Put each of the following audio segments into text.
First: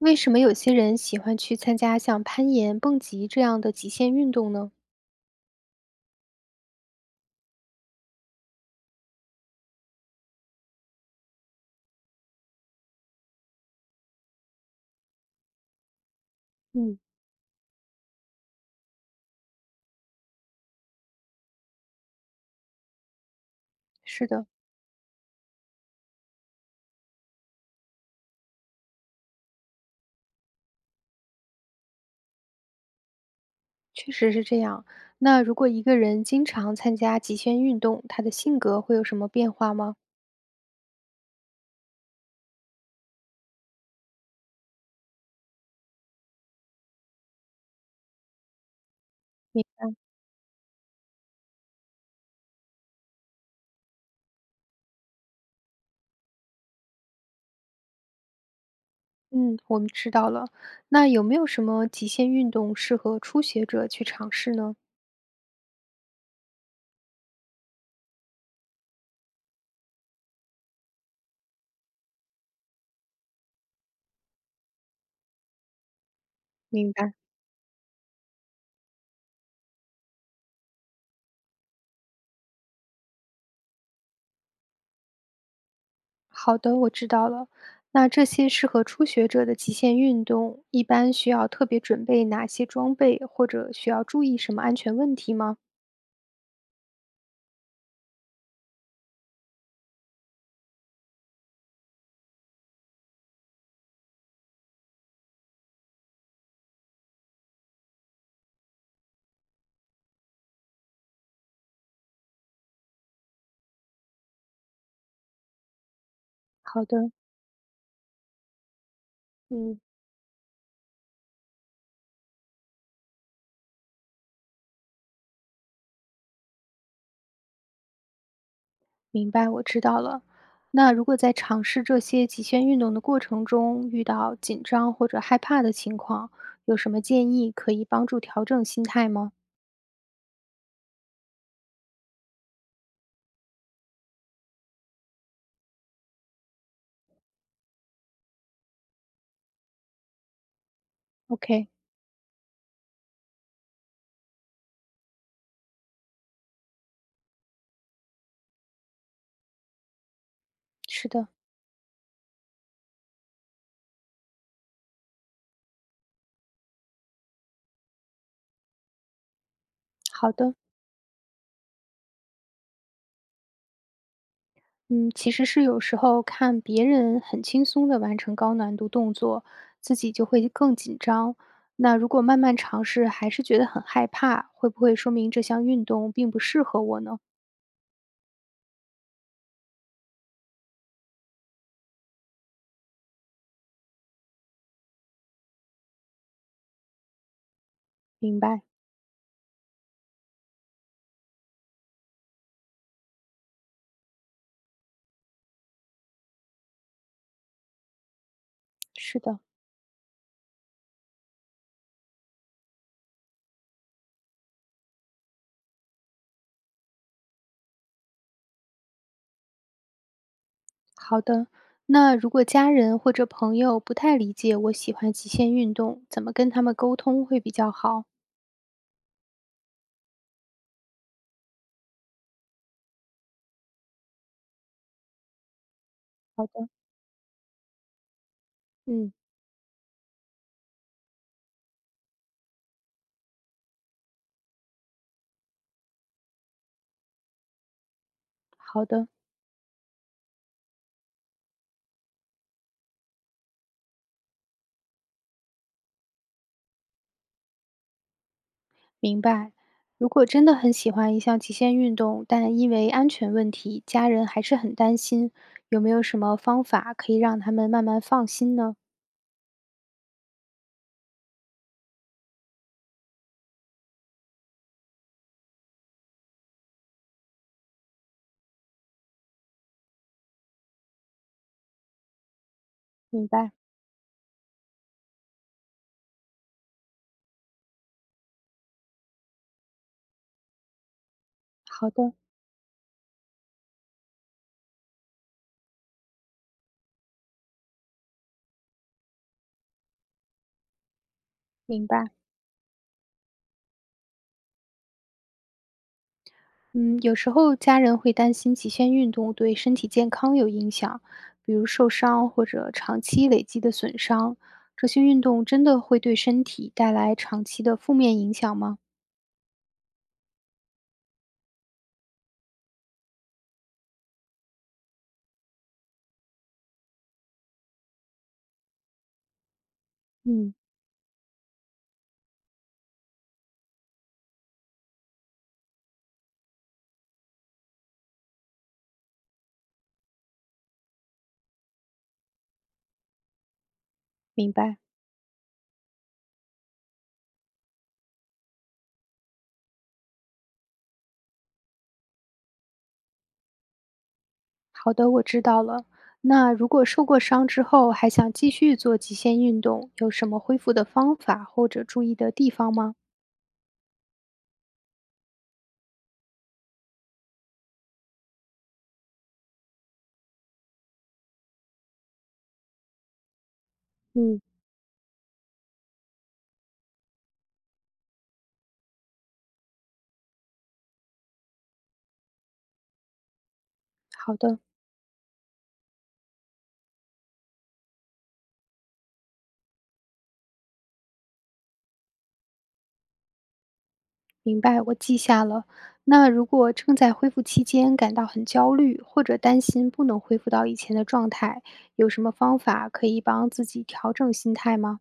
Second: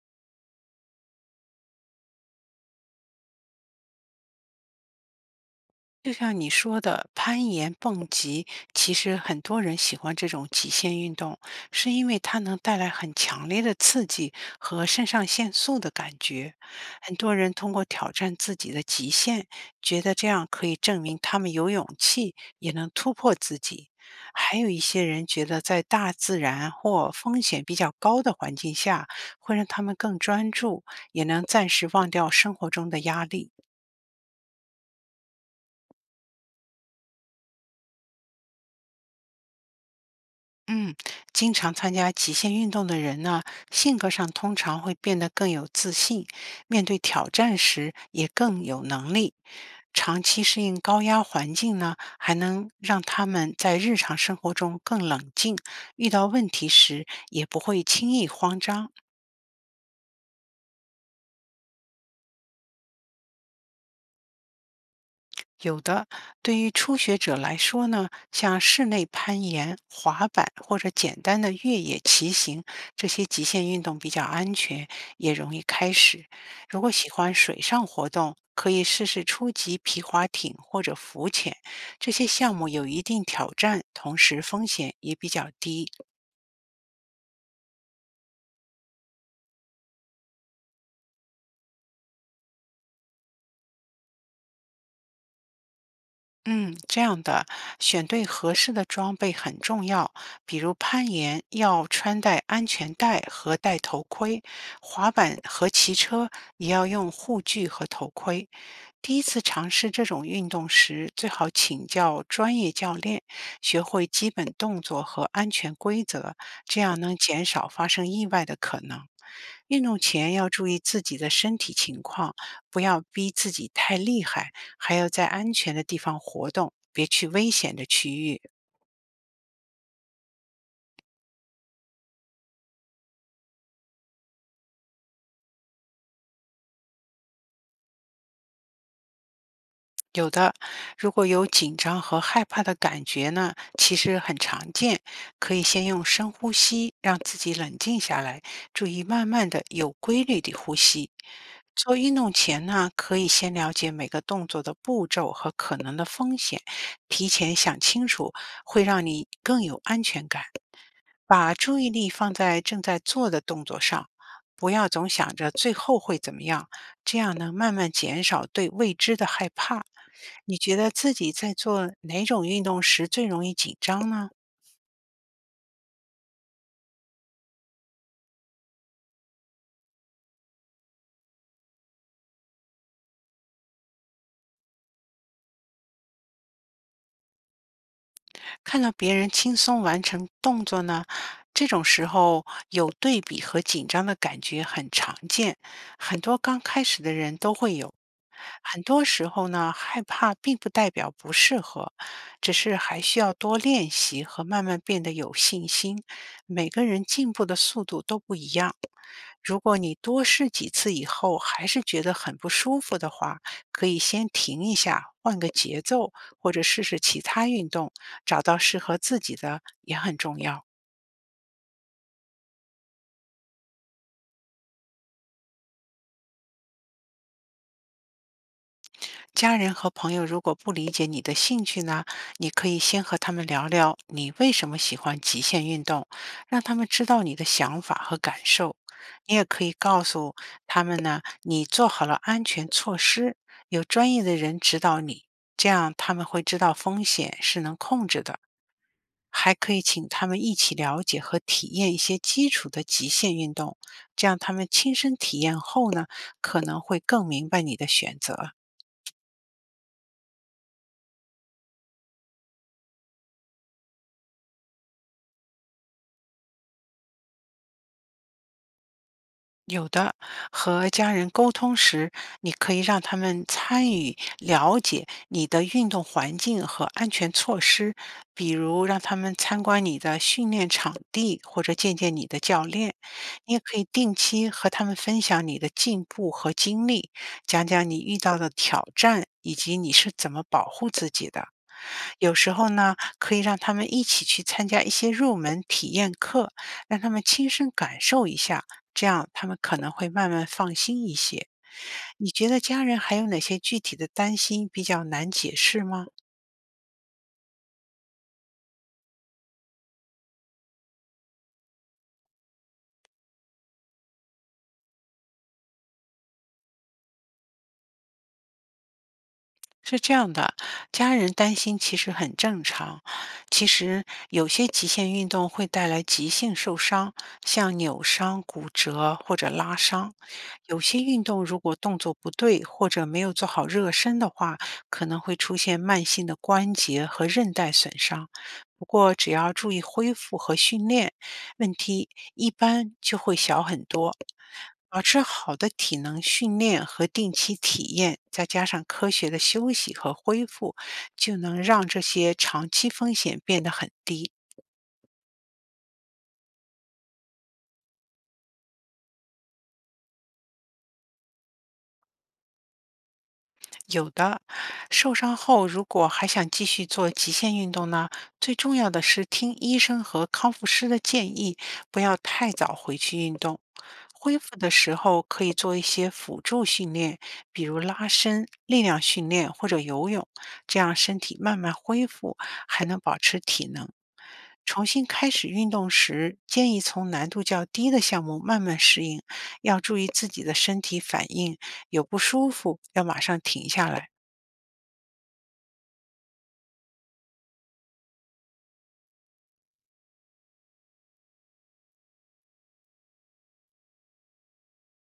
为什么有些人喜欢去参加像攀岩、蹦极这样的极限运动呢？就像你说的，攀岩、蹦极，其实很多人喜欢这种极限运动，是因为它能带来很强烈的刺激和肾上腺素的感觉。嗯，很多人通过挑战自己的极限，觉得这样可以证明他们有勇气，也能突破自己。是的，还有一些人觉得，在大自然或风险比较高的环境下，会让他们更专注，也能暂时忘掉生活中的压力。确实是这样。那如果一个人经常参加极限运动，他的性格会有什么变化吗？嗯，经常参加极限运动的人呢，性格上通常会变得更有自信，面对挑战时也更有能力。明长期适应高压环境呢，还能让他们在日常生活中更冷静，遇到问题时也不会轻易慌张。嗯，我们知道了。那有没有什么极限运动适合初学者去尝试呢？有的，对于初学者来说呢，像室内攀岩、滑板或者简单的越野骑行，这些极限运动比较安全，也容易开始。如果明喜白。欢水上活动，可以试试初级皮划艇或者浮潜，这些项目有一定挑战，同时风险也比较低。好的，我知道了。那这些适合初学者的极限运动，一般需要特别准备哪些装备，或者需要注意什么安全问题吗？嗯，这样的，选对合适的装备很重要。比如攀岩要穿戴安全带和戴头盔，滑板和骑车也要用护具和头盔。第一次尝试这种运动时，最好请教专业教练，学会基本动作和安全规则，这好样的，能减少发生意外的可能。嗯，运动前要注意自己的身体情况，不要逼自己太厉害。还要在安全的地方活动，别去危险的区域。明白，我知道了。那如果在尝试这些极限运动的过程中遇到紧张或者害怕的情况，有什么建议可以帮助调整心态吗有的，如果有紧张和害怕的感觉呢，其实很常见，可以先用深呼吸让自己冷静下来，注意慢慢的、有规律的呼吸。？OK，做运动前呢，可以先了解每个动作的步骤和可能的风险，提前想清楚，会让你更有安全感。是的，把注意力放在正在做的动作上，不要总想着最后会怎么样，这样能慢慢减少对未知的害怕。好的。你觉得自己在做哪种运动时最容易紧张呢？嗯，其实是有时候看别人很轻松地完成高难度动作，自己就会更紧张。那如果慢慢尝试还是觉得很害怕，会不会说明这项运动并不适合我呢？看到别人轻松完成动作呢，这种时候有对比和紧张的感觉很常见，很多刚开始的人都会有。明白，很多时候呢，害怕并不代表不适合，只是还需要多练习和慢慢变得有信心。每个人进步的速度都不一样。是的。如果你多试几次以后还是觉得很不舒服的话，可以先停一下，换个节奏，或者试试其他运动，找到适合自己的也很重要。好的，那如果家人或者朋友不太理解我喜欢极限运动，怎么跟他们沟通会比较好？家人和朋友如果不理解你的兴趣呢，你可以先和他们聊聊你为什么喜欢极限运动，好让的，他们知道你的想法和感受。嗯，你也可以告诉他们呢，你做好了安全措施，有专业的人指导你，这样他们会知道风险是能控制的。好的，还可以请他们一起了解和体验一些基础的极限运动，这样他们亲身体验后呢，可能会更明白你的选择。明白。如果真的很喜欢一项极限运动，但因为安全问题，家人还是很担心，有没有什么方法可以让他们慢慢放心呢？有的，和家人沟通时，你可以让他们参与了解你的运动环境和安全措施，比如让他们参观你的训练场地或者见见你的教练。明你白，也可以定期和他们分享你的进步和经历，讲讲你遇到的挑战以及你是怎么保护自己的。好的，有时候呢，可以让他们一起去参加一些入门体验课，让他们亲身感受一下。这样他们可能会慢慢放心一些。明白。你觉得家人还有哪些具体的担心比较难解释吗？嗯，有时候家人会担心极限运动对身体健康有影响，比如受伤或者长期累积的损伤。这些运动真的会对身体带来长期的负面影响吗？是这样的，家人担心其实很正常。其实有些极限运动会带来急性受伤，像扭伤、骨折或者拉伤。嗯，有些运动如果动作不对或者没有做好热身的话，可能会出现慢性的关节和韧带损伤。不过只要注意恢复和训练，问题一般就会小很多。明白。保持好的体能训练和定期体验，再加上科学的休息和恢复，就能让这些长期风险变得很低。好的，我知道了。那如果受过伤之后还想继续做极限运动，有什么恢复的方法或者注意的地方吗？有的，受伤后如果还想继续做极限运动呢，最重要的是听医生和康复师的建议，不要太早回去运动。恢嗯，复的时候可以做一些辅助训练，比如拉伸、力量训练或者游泳，这样身体慢慢恢复，还能保持体能。好的。重新开始运动时，建议从难度较低的项目慢慢适应，要注意自己的身体反应，有不舒服要马上停下来。明白，我记下了。那如果正在恢复期间感到很焦虑，或者担心不能恢复到以前的状态，有什么方法可以帮自己调整心态吗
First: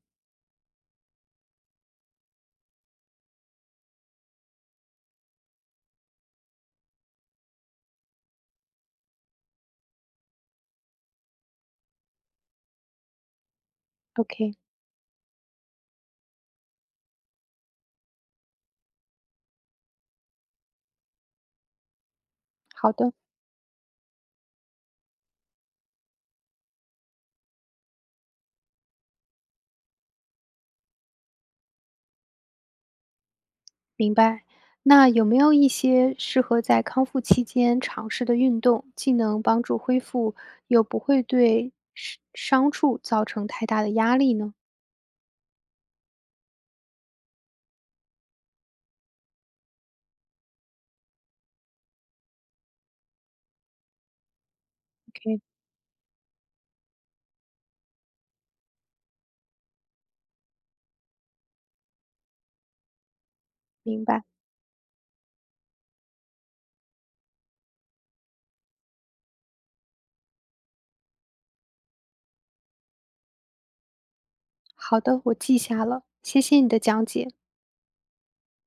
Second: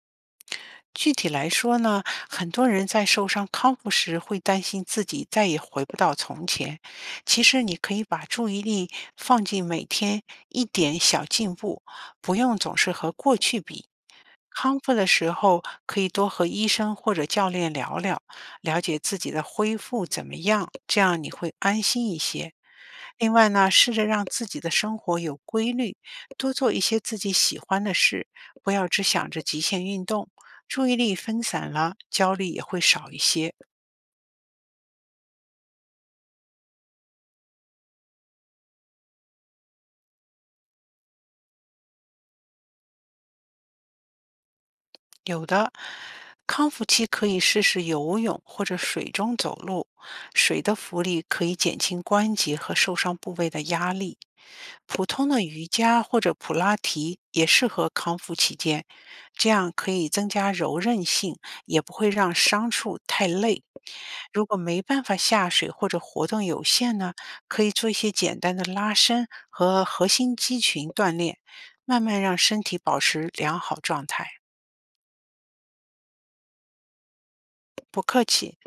具体来说呢，很多人在受伤康复时会担心自己再也回不到从前。其实你可以把注意力放进每天一点小进步，不用总是和过去比。？OK，康复的时候，可以多和医生或者教练聊聊，了解自己的恢复怎么样，这样你会安心一些。好的，另外呢，试着让自己的生活有规律，多做一些自己喜欢的事，不要只想着极限运动，注意力分散了，焦虑也会少一些。明白。那有没有一些适合在康复期间尝试的运动，既能帮助恢复，又不会对伤伤处造成太大的压力呢有的，康复期可以试试游泳或者水中走路，水的浮力可以减轻关节和受伤部位的压力。普通？OK，的瑜伽或者普拉提也适合康复期间，这样可以增加柔韧性，也不会让伤处太累。明白。如果没办法下水或者活动有限呢，可以做一些简单的拉伸和核心肌群锻炼，慢慢让身体保持良好状态。好的，我记下了，谢谢你的讲解。不客气。